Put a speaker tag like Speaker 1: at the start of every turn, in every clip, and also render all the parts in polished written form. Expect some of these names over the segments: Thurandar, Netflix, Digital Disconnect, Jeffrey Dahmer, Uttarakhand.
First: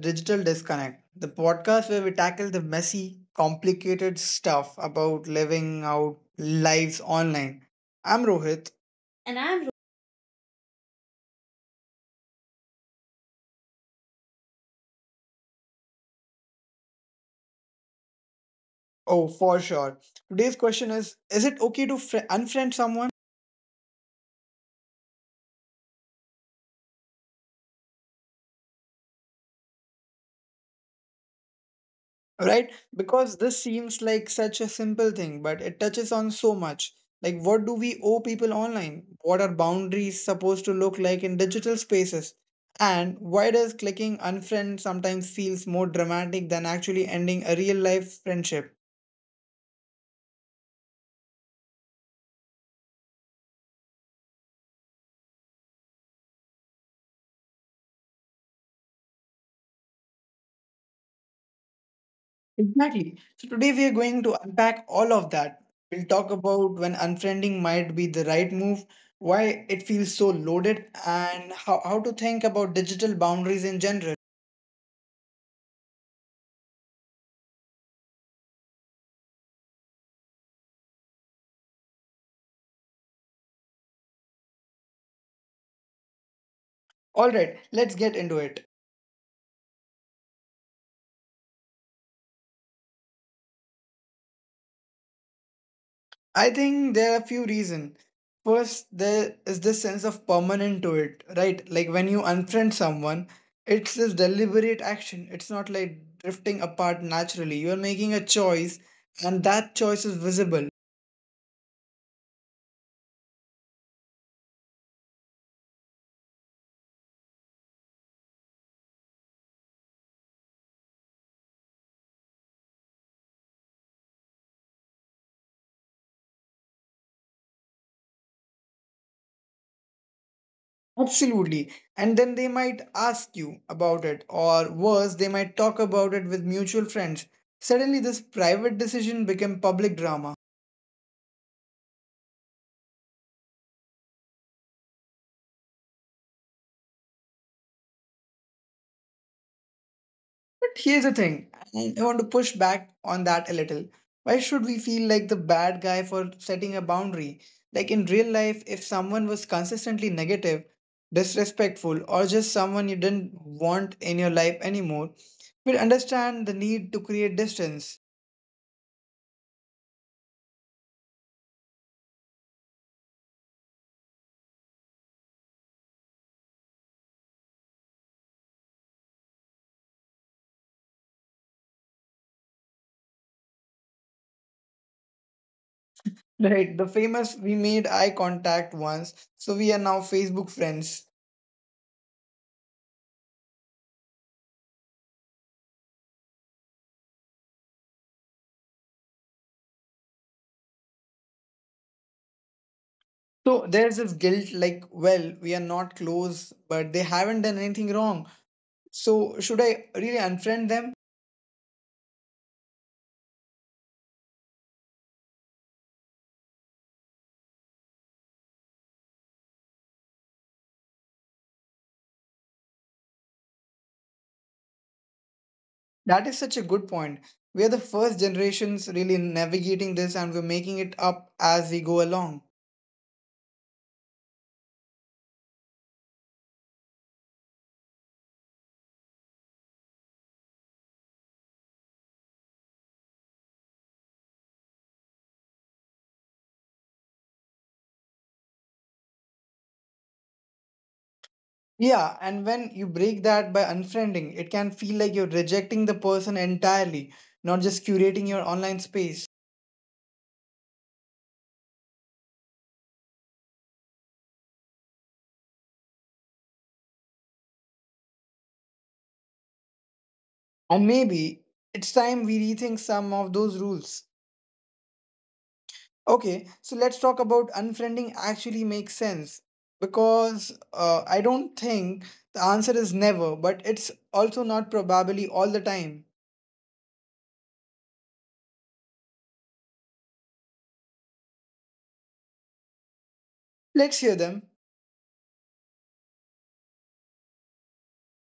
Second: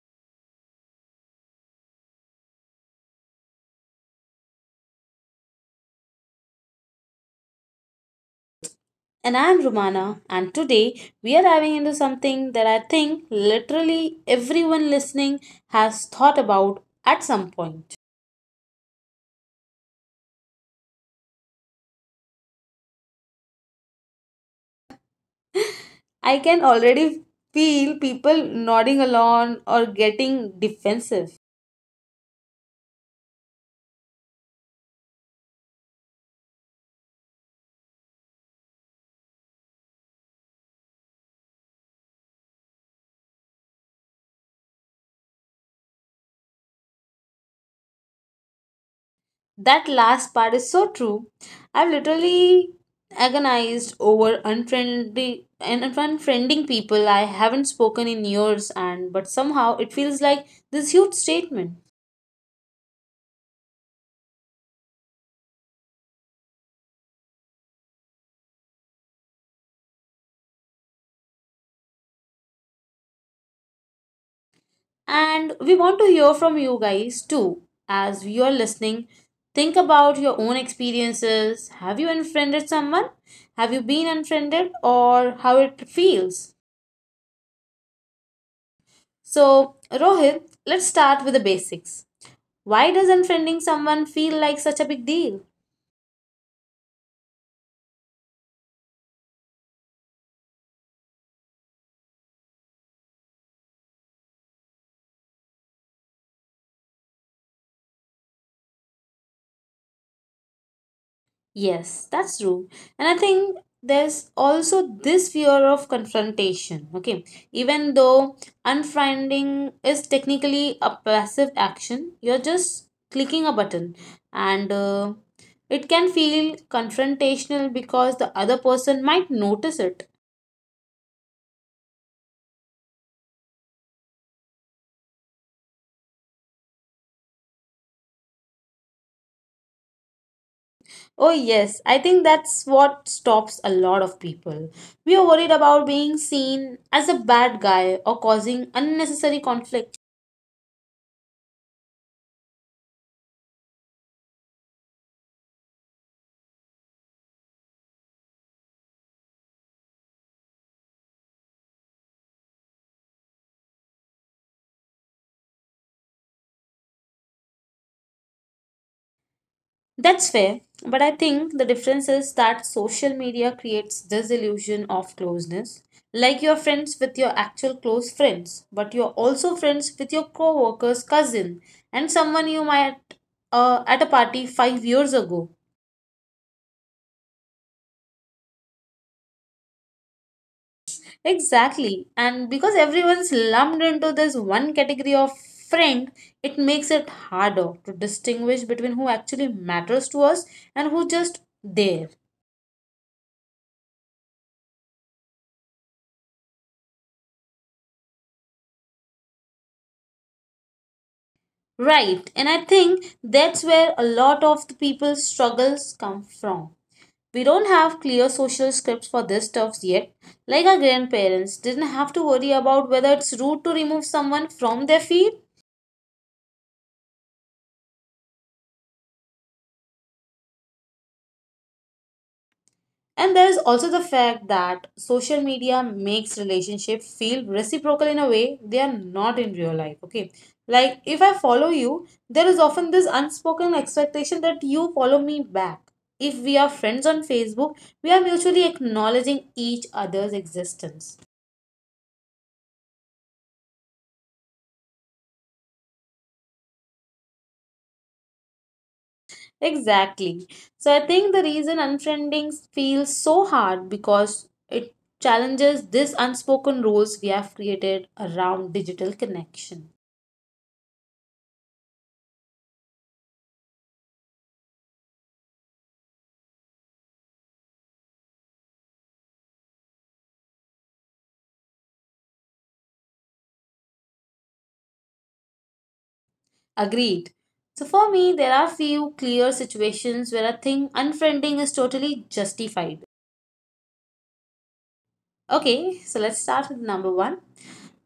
Speaker 1: Digital Disconnect, the podcast where we tackle the messy, complicated stuff about living out lives online. I'm Rohit.
Speaker 2: And
Speaker 1: And
Speaker 2: I'm
Speaker 1: I'm Ro-
Speaker 2: Rumana, and today we are diving into something that I think literally everyone listening has thought about at some point.
Speaker 1: Oh, for sure. Today's question is it okay to unfriend someone?
Speaker 2: I can already feel people nodding along or getting defensive.
Speaker 1: Right, because this seems like such a simple thing, but it touches on so much. Like, what do we owe people online? What are boundaries supposed to look like in digital spaces, and why does clicking unfriend sometimes feels more dramatic than actually ending a real life friendship?
Speaker 2: That last part is so true. I've literally agonized over unfriendly and unfriending people I haven't spoken in years and but somehow it feels like this huge statement.
Speaker 1: Exactly, so today we are going to unpack all of that. We'll talk about when unfriending might be the right move, why it feels so loaded, and how to think about digital boundaries in general.
Speaker 2: And we want to hear from you guys too. As you're listening, think about your own experiences. Have you unfriended someone? Have you been unfriended or how it feels?
Speaker 1: All right, let's get into it.
Speaker 2: So, Rohit, let's start with the basics. Why does unfriending someone feel like such a big deal?
Speaker 1: I think there are a few reasons. First, there is this sense of permanent to it, right? Like when you unfriend someone, it's this deliberate action. It's not like drifting apart naturally. You're making a choice, and that choice is visible.
Speaker 2: Yes, that's true. And I think there's also this fear of confrontation. Okay. Even though unfriending is technically a passive action, you're just clicking a button, and it can feel confrontational because the other person might notice it.
Speaker 1: Absolutely. And then they might ask you about it, or worse, they might talk about it with mutual friends. Suddenly, this private decision became public drama.
Speaker 2: Oh, yes. I think that's what stops a lot of people. We are worried about being seen as a bad guy or causing unnecessary conflict.
Speaker 1: But here's the thing, and I want to push back on that a little. Why should we feel like the bad guy for setting a boundary? Like in real life, if someone was consistently negative, disrespectful, or just someone you didn't want in your life anymore, we'd understand the need to create distance.
Speaker 2: That's fair, but I think the difference is that social media creates this illusion of closeness. Like you're friends with your actual close friends, but you're also friends with your co-worker's cousin and someone you met at a party 5 years ago.
Speaker 1: Right, the famous we made eye contact once, so we are now Facebook friends.
Speaker 2: Exactly, and because everyone's lumped into this one category of friend, it makes it harder to distinguish between who actually matters to us and who just there.
Speaker 1: So there's this guilt like, well, we are not close, but they haven't done anything wrong. So should I really unfriend them?
Speaker 2: Right, and I think that's where a lot of the people's struggles come from. We don't have clear social scripts for this stuff yet. Like our grandparents didn't have to worry about whether it's rude to remove someone from their field.
Speaker 1: That is such a good point. We are the first generations really navigating this, and we're making it up as we go along.
Speaker 2: And there is also the fact that social media makes relationship feel reciprocal in a way they are not in real life. Okay. Like if I follow you, there is often this unspoken expectation that you follow me back. If we are friends on Facebook, we are mutually acknowledging each other's existence.
Speaker 1: Yeah, and when you break that by unfriending, it can feel like you're rejecting the person entirely, not just curating your online space.
Speaker 2: Exactly. So I think the reason unfriending feels so hard because it challenges these unspoken rules we have created around digital connection.
Speaker 1: And maybe it's time we rethink some of those rules. Okay, so let's talk about unfriending actually makes sense, because I don't think the answer is never, but it's also not probably all the time.
Speaker 2: Agreed. So for me, there are few clear situations where I think unfriending is totally justified.
Speaker 1: Let's hear them.
Speaker 2: Okay, so let's start with number 1.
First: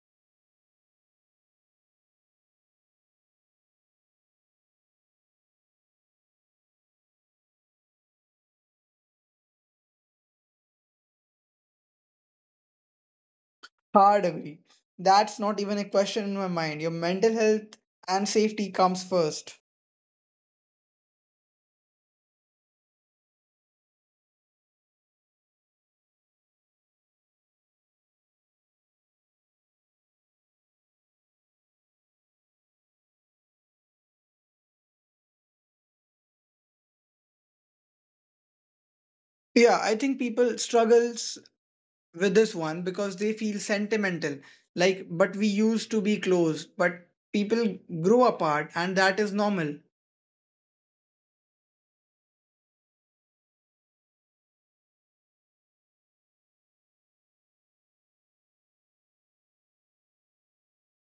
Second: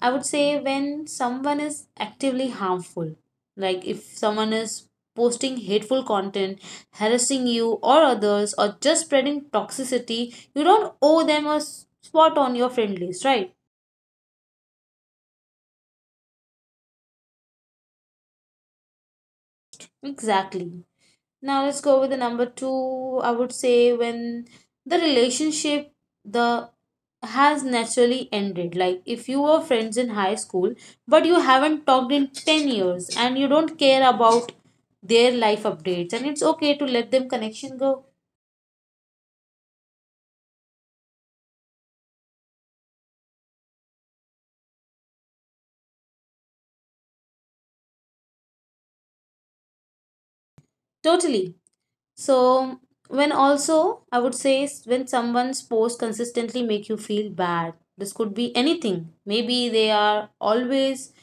Speaker 2: I would say when someone is actively harmful, like if someone is posting hateful content, harassing you or others, or just spreading toxicity, you don't owe them a spot on your friend list, right?
Speaker 1: Hard agree. That's not even a question in my mind. Your mental health and safety comes first.
Speaker 2: Exactly. Now let's go with the number 2. I would say when the relationship the has naturally ended. Like if you were friends in high school, but you haven't talked in 10 years, and you don't care about their life updates, and it's okay to let them connection go.
Speaker 1: Yeah, I think people struggles with this one because they feel sentimental. Like, but we used to be close, but people grow apart, and that is normal.
Speaker 2: Totally. So when also I would say when someone's post consistently make you feel bad, this could be anything. Maybe they are always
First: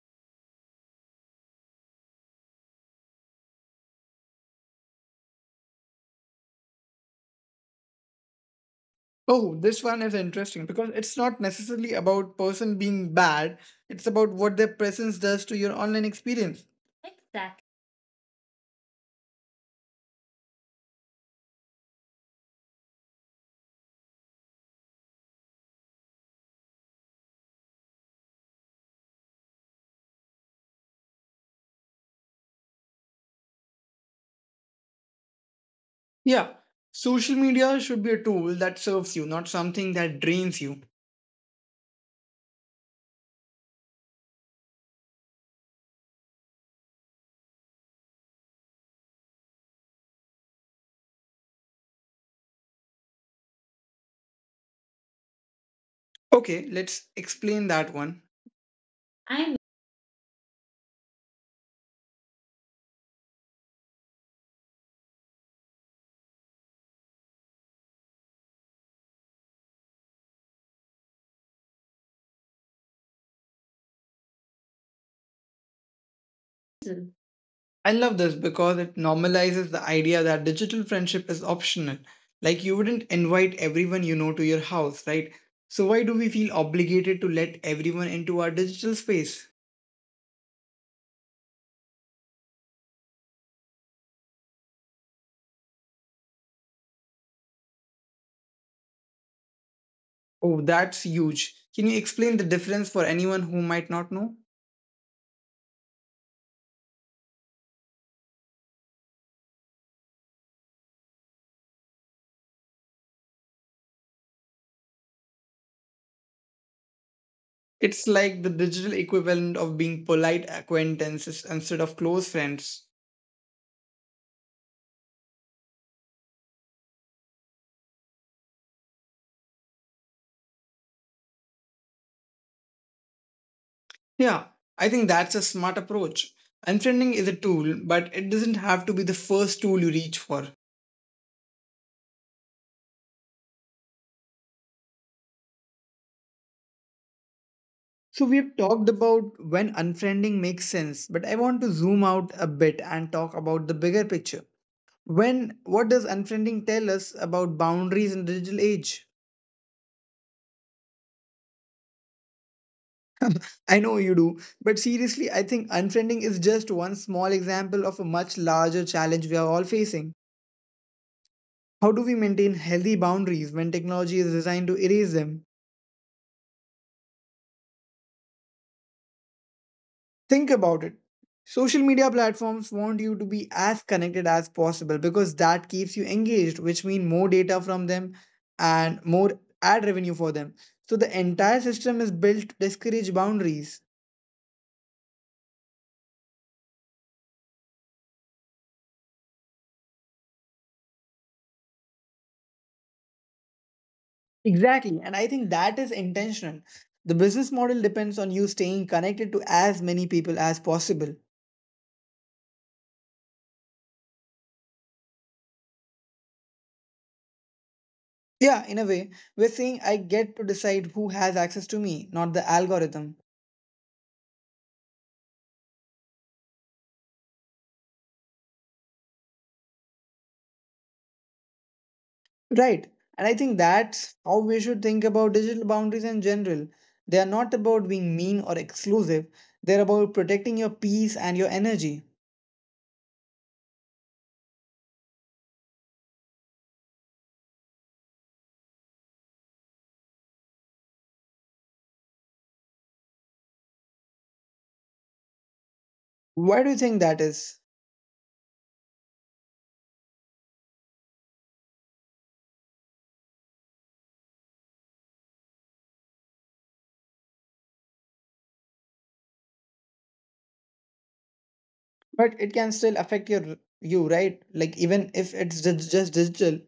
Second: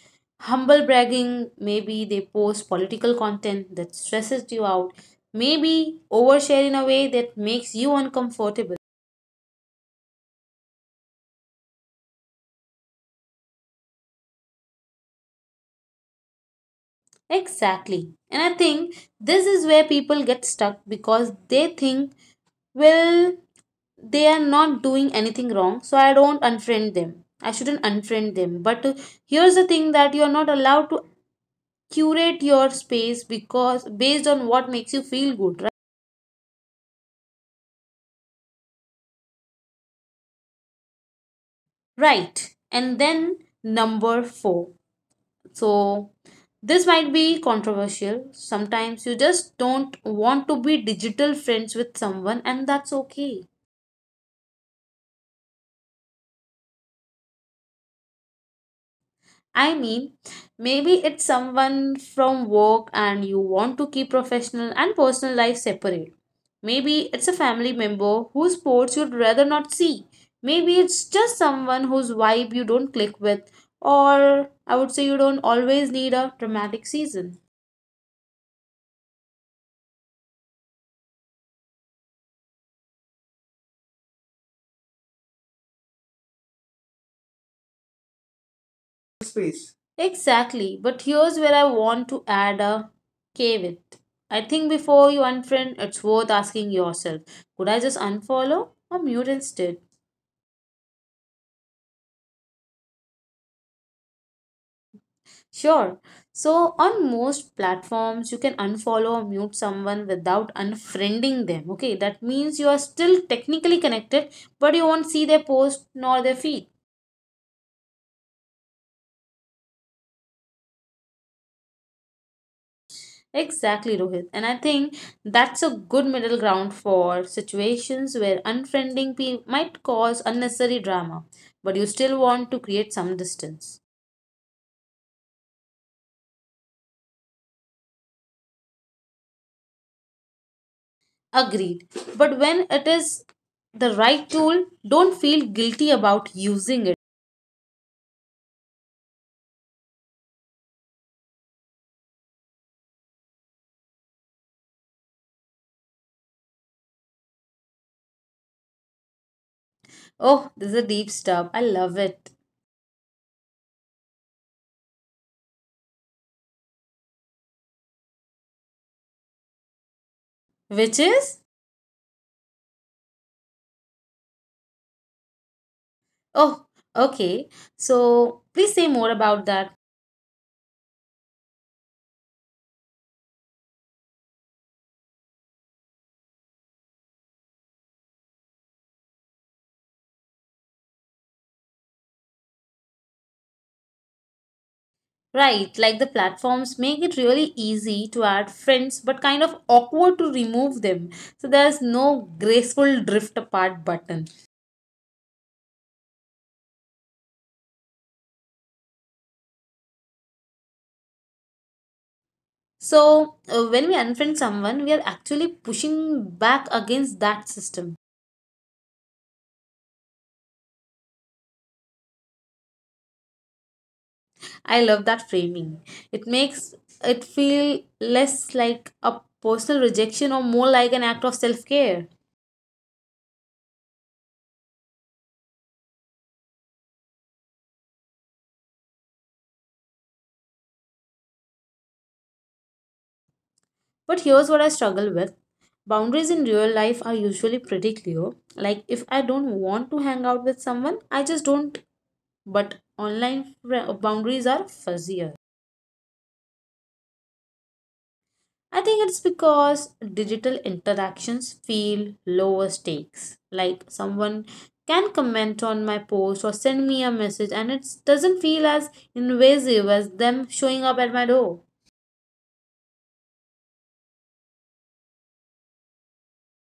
Speaker 2: humble bragging, maybe they post political content that stresses you out, maybe overshare in a way that makes you uncomfortable.
Speaker 1: Oh, this one is interesting because it's not necessarily about person being bad. It's about what their presence does to your online experience. Exactly.
Speaker 2: Exactly. And I think this is where people get stuck because they think, well, they are not doing anything wrong, so I shouldn't unfriend them, but here's the thing that you are not allowed to curate your space because based on what makes you feel good, right?
Speaker 1: Yeah, social media should be a tool that serves you, not something that drains you.
Speaker 2: Right, and then number 4, so this might be controversial. Sometimes you just don't want to be digital friends with someone, and that's okay.
Speaker 1: Okay, let's explain that one. I'm
Speaker 2: I mean, maybe it's someone from work and you want to keep professional and personal life separate. Maybe it's a family member whose sports you'd rather not see. Maybe it's just someone whose vibe you don't click with, or I would say you don't always need a dramatic
Speaker 1: Hazel.
Speaker 2: season.
Speaker 1: I love this because it normalizes the idea that digital friendship is optional. Like you wouldn't invite everyone you know to your house, right? So why do we feel obligated to let everyone into our digital space?
Speaker 2: Exactly, but here's where I want to add a caveat. I think before you unfriend, it's worth asking yourself, could I just unfollow or mute instead?
Speaker 1: Oh, that's huge. Can you explain the difference for anyone who might not know?
Speaker 2: Sure. So on most platforms, you can unfollow or mute someone without unfriending them. Okay, that means you are still technically connected, but you won't see their post nor their feed.
Speaker 1: It's like the digital equivalent of being polite acquaintances instead of close friends.
Speaker 2: Exactly, Rohit. And I think that's a good middle ground for situations where unfriending might cause unnecessary drama, but you still want to create some distance.
Speaker 1: Yeah, I think that's a smart approach. Unfriending is a tool, but it doesn't have to be the first tool you reach for.
Speaker 2: Agreed. But when it is the right tool, don't feel guilty about using it.
Speaker 1: So, we've talked about when unfriending makes sense, but I want to zoom out a bit and talk about the bigger picture. When, what does unfriending tell us about boundaries in the digital age?
Speaker 2: Oh, this is a deep stuff. I love it.
Speaker 1: I know you do, but seriously, I think unfriending is just one small example of a much larger challenge we are all facing.
Speaker 2: Which is?
Speaker 1: How do we maintain healthy boundaries when technology is designed to erase them?
Speaker 2: Oh, okay. So please say more about that.
Speaker 1: Think about it. Social media platforms want you to be as connected as possible because that keeps you engaged, which means more data from them and more ad revenue for them. So the entire system is built to discourage boundaries.
Speaker 2: Right, like the platforms make it really easy to add friends but kind of awkward to remove them. So there's no graceful drift apart button.
Speaker 1: Exactly. And I think that is intentional. The business model depends on you staying connected to as many people as possible.
Speaker 2: So when we unfriend someone, we are actually pushing back against that system.
Speaker 1: Yeah, in a way, we're saying I get to decide who has access to me, not the algorithm.
Speaker 2: I love that framing. It makes it feel less like a personal rejection or more like an act of self care.
Speaker 1: Right. And I think that's how we should think about digital boundaries in general. They are not about being mean or exclusive, they're about protecting your peace and your energy.
Speaker 2: But here's what I struggle with: boundaries in real life are usually pretty clear. Like, if I don't want to hang out with someone, I just don't. But online boundaries are fuzzier.
Speaker 1: Why do you think that is?
Speaker 2: I think it's because digital interactions feel lower stakes. Like, someone can comment on my post or send me a message, and it doesn't feel as invasive as them showing up at my door.
Speaker 1: But it can still affect your you, right? Like even if it's just digital,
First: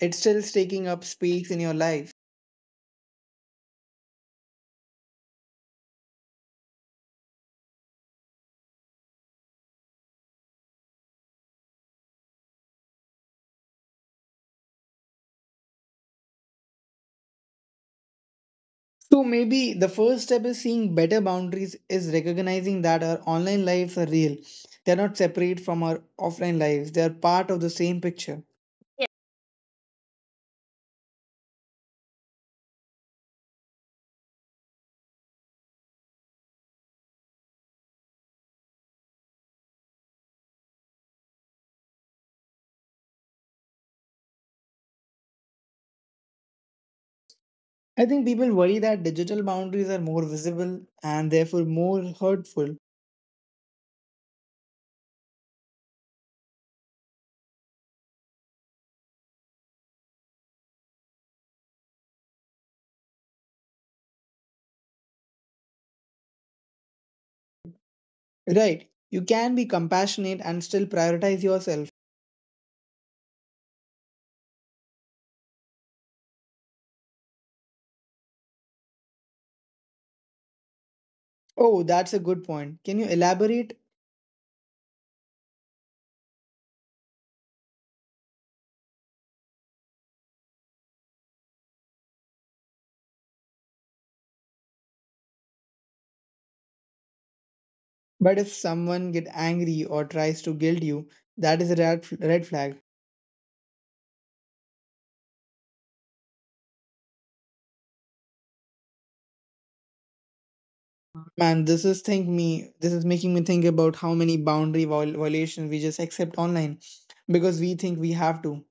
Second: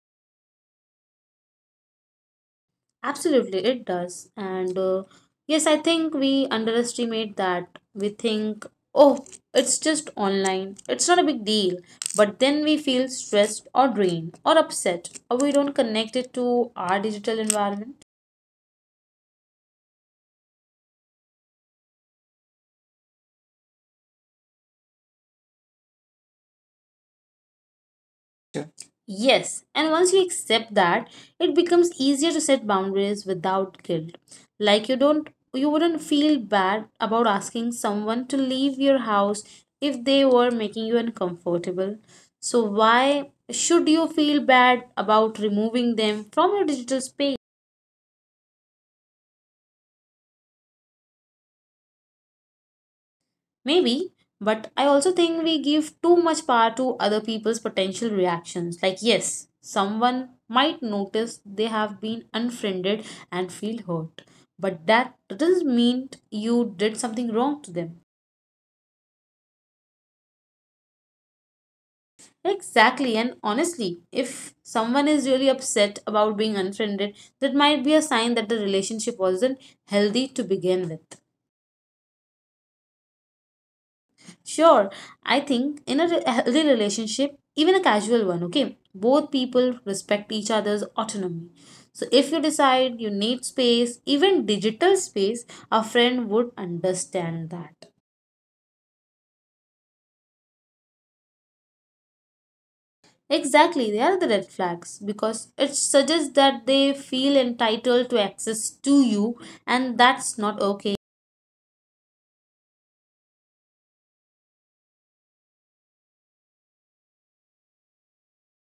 Speaker 1: it's still taking up space in your life.
Speaker 2: Absolutely, it does. And yes, I think we underestimate that. We think, oh, it's just online, it's not a big deal. But then we feel stressed or drained or upset, or we don't connect it to our digital environment.
Speaker 1: So maybe the first step is seeing better boundaries is recognizing that our online lives are real. They're not separate from our offline lives. They are part of the same picture.
Speaker 2: Yes, and once you accept that, it becomes easier to set boundaries without guilt. Like you wouldn't feel bad about asking someone to leave your house if they were making you uncomfortable. So why should you feel bad about removing them from your digital space?
Speaker 1: I think people worry that digital boundaries are more visible and therefore more hurtful.
Speaker 2: Maybe, but I also think we give too much power to other people's potential reactions. Like, yes, someone might notice they have been unfriended and feel hurt, but that doesn't mean you did something wrong to them.
Speaker 1: Right. You can be compassionate and still prioritize yourself.
Speaker 2: Exactly, and honestly, if someone is really upset about being unfriended, that might be a sign that the relationship wasn't healthy to begin with.
Speaker 1: Oh, that's a good point. Can you elaborate?
Speaker 2: Sure, I think in a healthy relationship, even a casual one, okay, both people respect each other's autonomy. So if you decide you need space, even digital space, a friend would understand that.
Speaker 1: But if someone get angry or tries to guilt you, that is a red flag.
Speaker 2: Exactly, they are the red flags because it suggests that they feel entitled to access to you, and that's not okay.
Speaker 1: Man, this is making me think about how many violations we just accept online because we think we have to.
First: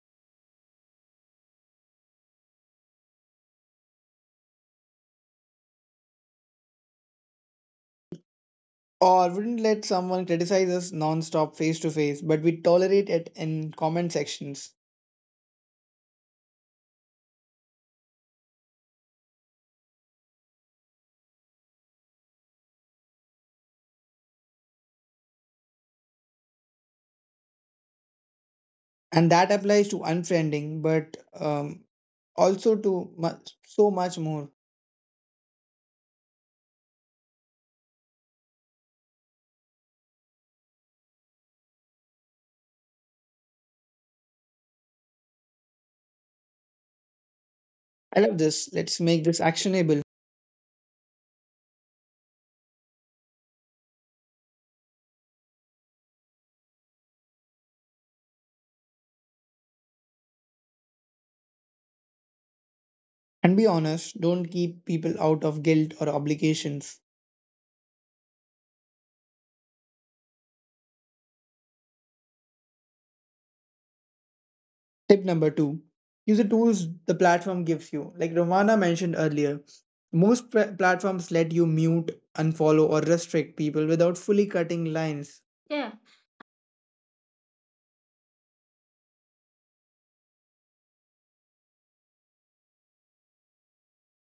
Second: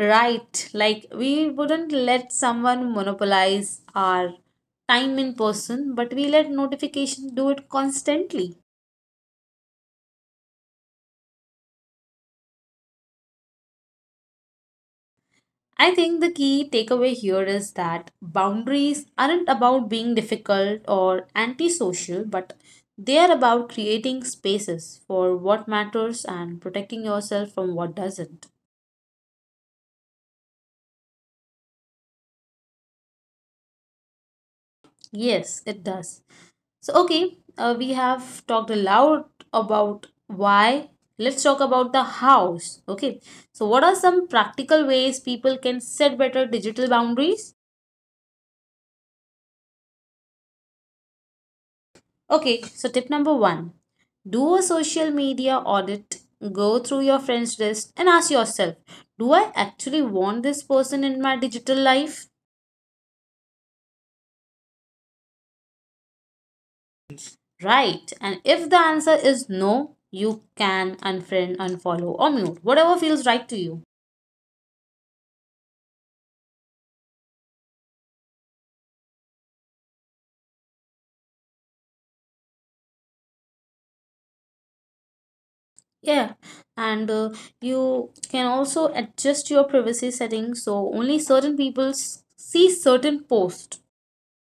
Speaker 2: Right, like we wouldn't let someone monopolize our time in person, but we let notification do it constantly.
Speaker 1: Or wouldn't let someone criticize us non-stop face to face, but we tolerate it in comment sections.
Speaker 2: I think the key takeaway here is that boundaries aren't about being difficult or antisocial, but they are about creating spaces for what matters and protecting yourself from what doesn't.
Speaker 1: And that applies to unfriending, but also to much, so much more.
Speaker 2: Yes, it does. So, okay, we have talked a lot about why. Let's talk about the hows. Okay, so what are some practical ways people can set better digital boundaries?
Speaker 1: I love this, let's make this actionable.
Speaker 2: Okay, so tip number 1, do a social media audit, go through your friends list, and ask yourself, do I actually want this person in my digital life?
Speaker 1: And be honest, don't keep people out of guilt or obligations.
Speaker 2: Right, and if the answer is no, you can unfriend, unfollow, or mute, whatever feels right to you.
Speaker 1: Tip number two, use the tools the platform gives you. Like Romana mentioned earlier, most platforms let you mute, unfollow, or restrict people without fully cutting lines. Yeah,
Speaker 2: Yeah, and you can also adjust your privacy settings so only certain people see certain posts.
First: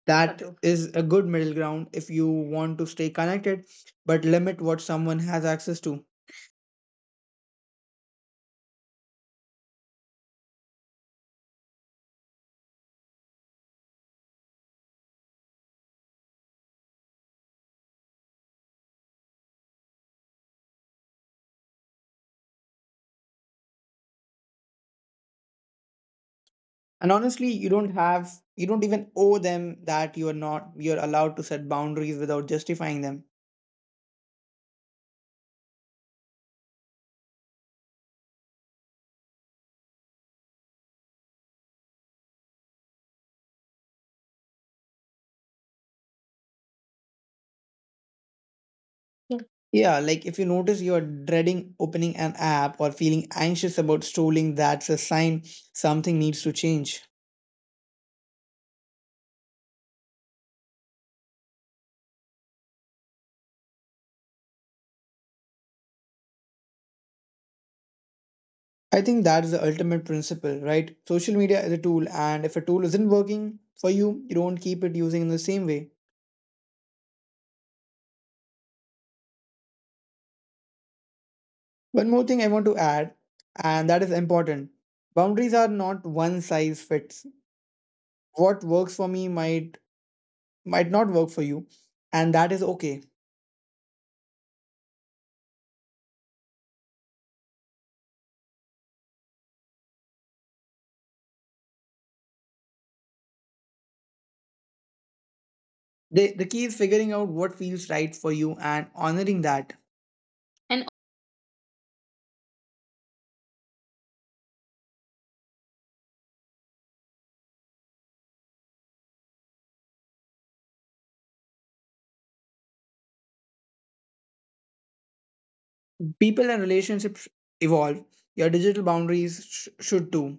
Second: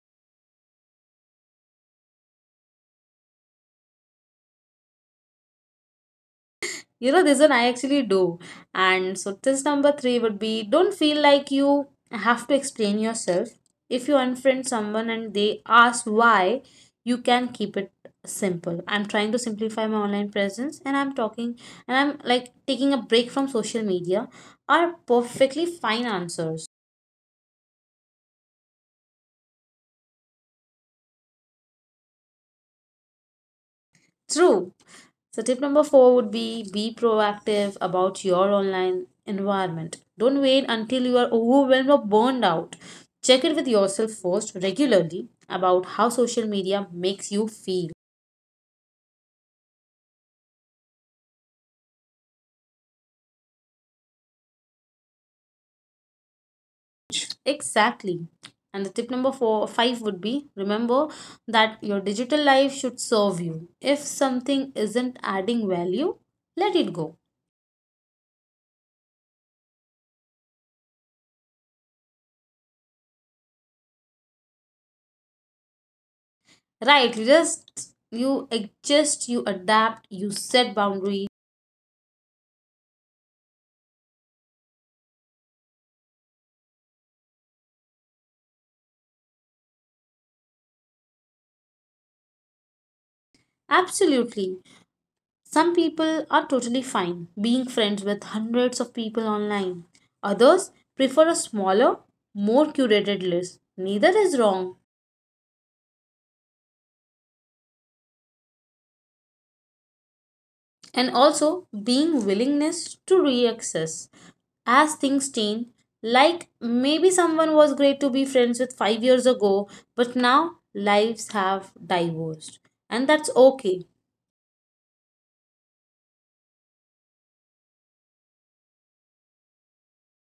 Speaker 1: that true. Is a good middle ground if you want to stay connected but limit what someone has access to.
Speaker 2: You know, this one I actually do. And so, test number 3 would be don't feel like you have to explain yourself. If you unfriend someone and they ask why, you can keep it simple. I'm trying to simplify my online presence and I'm like taking a break from social media are perfectly fine answers.
Speaker 1: And honestly, you don't even owe them that. You are not, you're allowed to set boundaries without justifying them.
Speaker 2: True. So, tip number 4 would be proactive about your online environment. Don't wait until you are overwhelmed or burned out. Check it with yourself first regularly about how social media makes you feel.
Speaker 1: Yeah, like if you notice you're dreading opening an app or feeling anxious about strolling, that's a sign something needs to change.
Speaker 2: Exactly. And the tip five would be remember that your digital life should serve you. If something isn't adding value, let it go.
Speaker 1: I think that's the ultimate principle, right? Social media is a tool, and if a tool isn't working for you, you don't keep it using in the same way.
Speaker 2: Right, you adjust, you adapt, you set boundaries.
Speaker 1: One more thing I want to add, and that is important, boundaries are not one size fits. What works for me might not work for you, and that is okay.
Speaker 2: Absolutely. Some people are totally fine being friends with hundreds of people online. Others prefer a smaller, more curated list. Neither is wrong.
Speaker 1: The key is figuring out what feels right for you and honoring that. And
Speaker 2: And also being willingness to reaccess as things change. Like maybe someone was great to be friends with 5 years ago, but now lives have divorced. And that's okay.
Speaker 1: people and relationships evolve. Your digital boundaries should too.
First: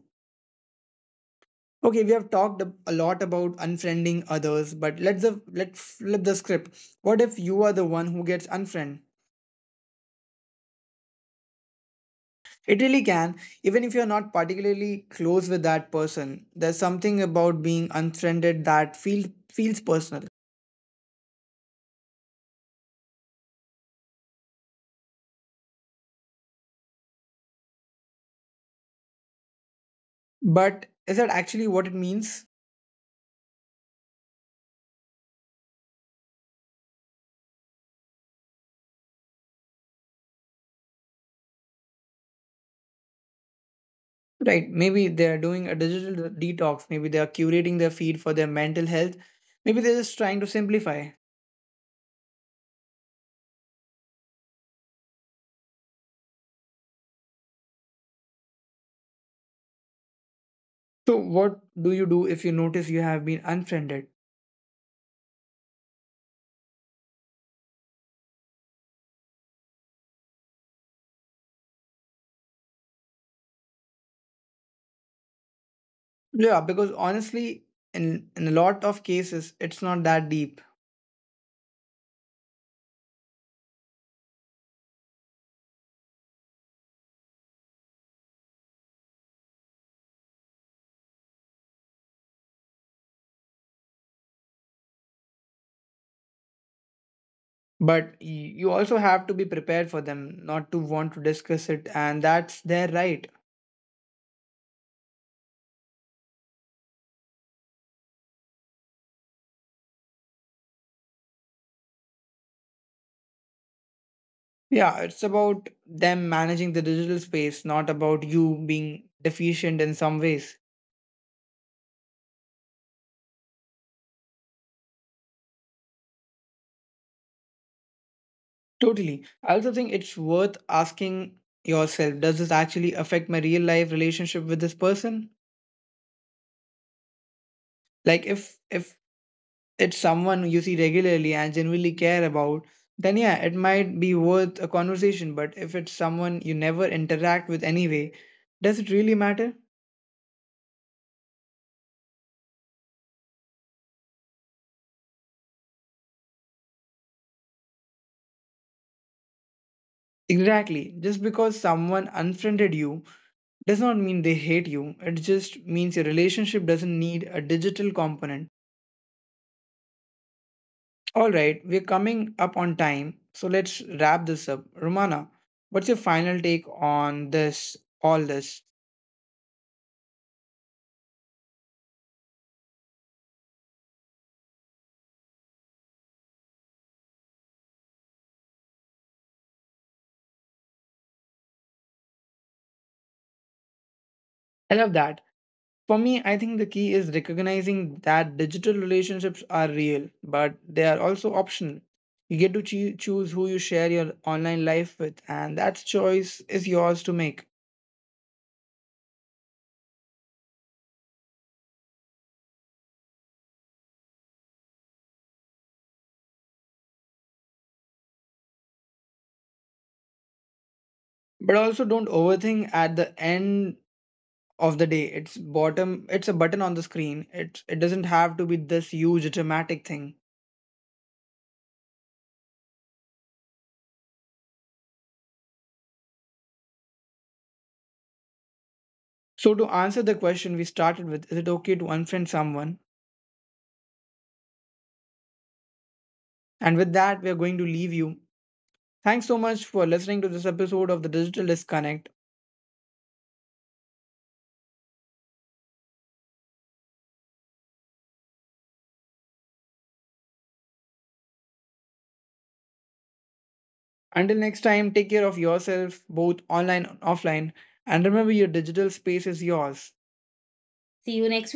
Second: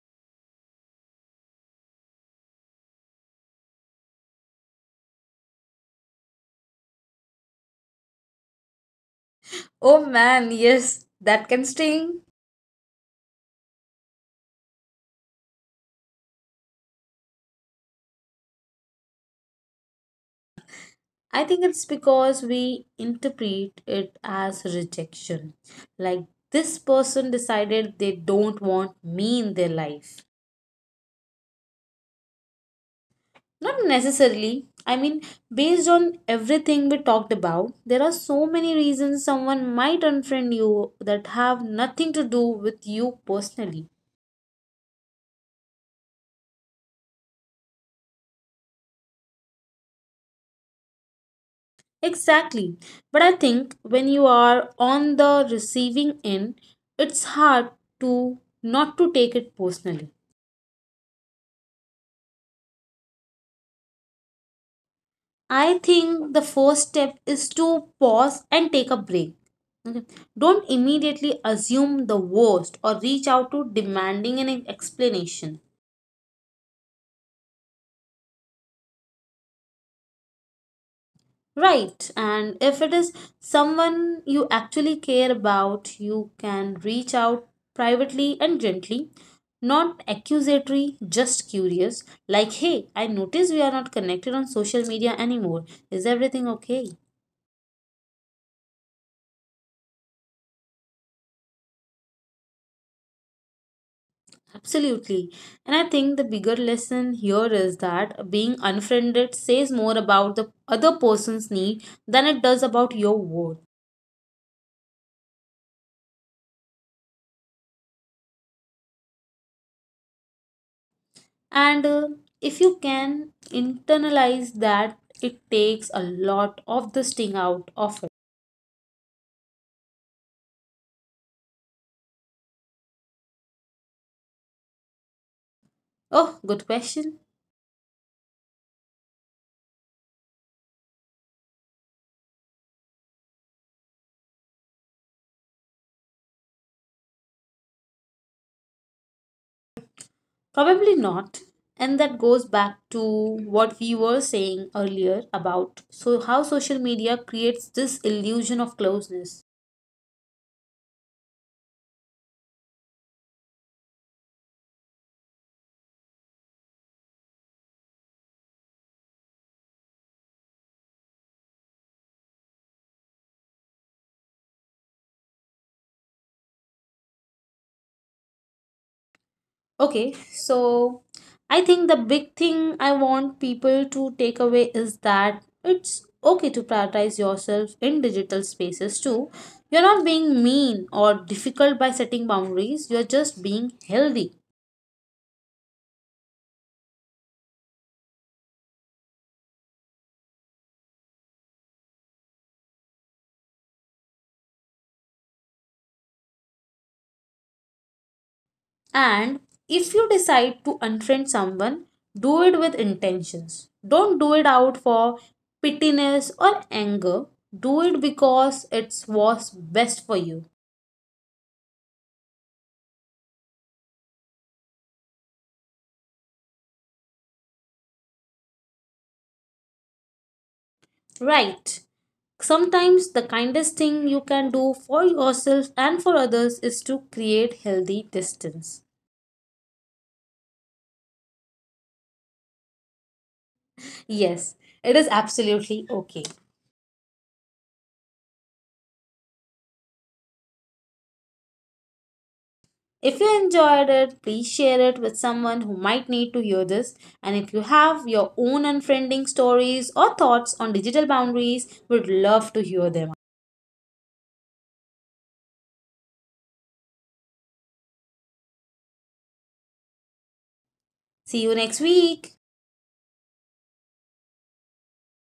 Speaker 1: Okay, we have talked a lot about unfriending others, but let's flip the script. What if you are the one who gets unfriended?
Speaker 2: Oh man, yes, that can sting.
Speaker 1: It really can, even if you're not particularly close with that person. There's something about being unfriended that feels personal.
Speaker 2: I think it's because we interpret it as rejection. Like this person decided they don't want me in their life.
Speaker 1: But is that actually what it means?
Speaker 2: Not necessarily. I mean, based on everything we talked about, there are so many reasons someone might unfriend you that have nothing to do with you personally.
Speaker 1: Right. Maybe they're doing a digital d- detox. Maybe they are curating their feed for their mental health. Maybe they're just trying to simplify.
Speaker 2: Exactly. But I think when you are on the receiving end, it's hard to not to take it personally.
Speaker 1: So, what do you do if you notice you have been unfriended?
Speaker 2: I think the first step is to pause and take a break. Okay. Don't immediately assume the worst or reach out to demanding an explanation.
Speaker 1: Yeah, because honestly, in a lot of cases, it's not that deep.
Speaker 2: Right, and if it is someone you actually care about, you can reach out privately and gently, not accusatory, just curious. Like, hey, I noticed we are not connected on social media anymore. Is everything okay?
Speaker 1: But you also have to be prepared for them not to want to discuss it, and that's their right.
Speaker 2: Absolutely. And I think the bigger lesson here is that being unfriended says more about the other person's need than it does about your worth.
Speaker 1: Yeah, it's about them managing the digital space, not about you being deficient in some ways.
Speaker 2: And if you can internalize that, it takes a lot of the sting out of it.
Speaker 1: Totally. I also think it's worth asking yourself, does this actually affect my real life relationship with this person?
Speaker 2: Oh, good question.
Speaker 1: Like if it's someone you see regularly and genuinely care about, then yeah, it might be worth a conversation. But if it's someone you never interact with anyway, does it really matter?
Speaker 2: Probably not. And that goes back to what we were saying earlier about how social media creates this illusion of closeness.
Speaker 1: Exactly. Just because someone unfriended you does not mean they hate you. It just means your relationship doesn't need a digital component. All right, we're coming up on time, so let's wrap this up. Romana, what's your final take on all this?
Speaker 2: Okay, so I think the big thing I want people to take away is that it's okay to prioritize yourself in digital spaces too. You're not being mean or difficult by setting boundaries, you're just being healthy.
Speaker 1: I love that. For me, I think the key is recognizing that digital relationships are real, but they are also optional. You get to choose who you share your online life with, and that choice is yours to make.
Speaker 2: And if you decide to unfriend someone, do it with intentions. Don't do it out for pittiness or anger. Do it because it's what's best for you.
Speaker 1: But also don't overthink at the end of the day. It's a button on the screen. It doesn't have to be this huge dramatic thing.
Speaker 2: Right. Sometimes the kindest thing you can do for yourself and for others is to create healthy distance.
Speaker 1: So, to answer the question we started with, is it okay to unfriend someone?
Speaker 2: Yes, it is absolutely okay.
Speaker 1: And with that, we are going to leave you. Thanks so much for listening to this
Speaker 2: If
Speaker 1: episode of
Speaker 2: you
Speaker 1: the Digital
Speaker 2: enjoyed it,
Speaker 1: Disconnect.
Speaker 2: please share it with someone who might need to hear this. And if you have your own unfriending stories or thoughts on digital boundaries, we would love to hear them.
Speaker 1: Until next time, take care of yourself, both online and offline.
Speaker 2: See you next
Speaker 1: And remember, your
Speaker 2: week.
Speaker 1: digital space is yours. See you next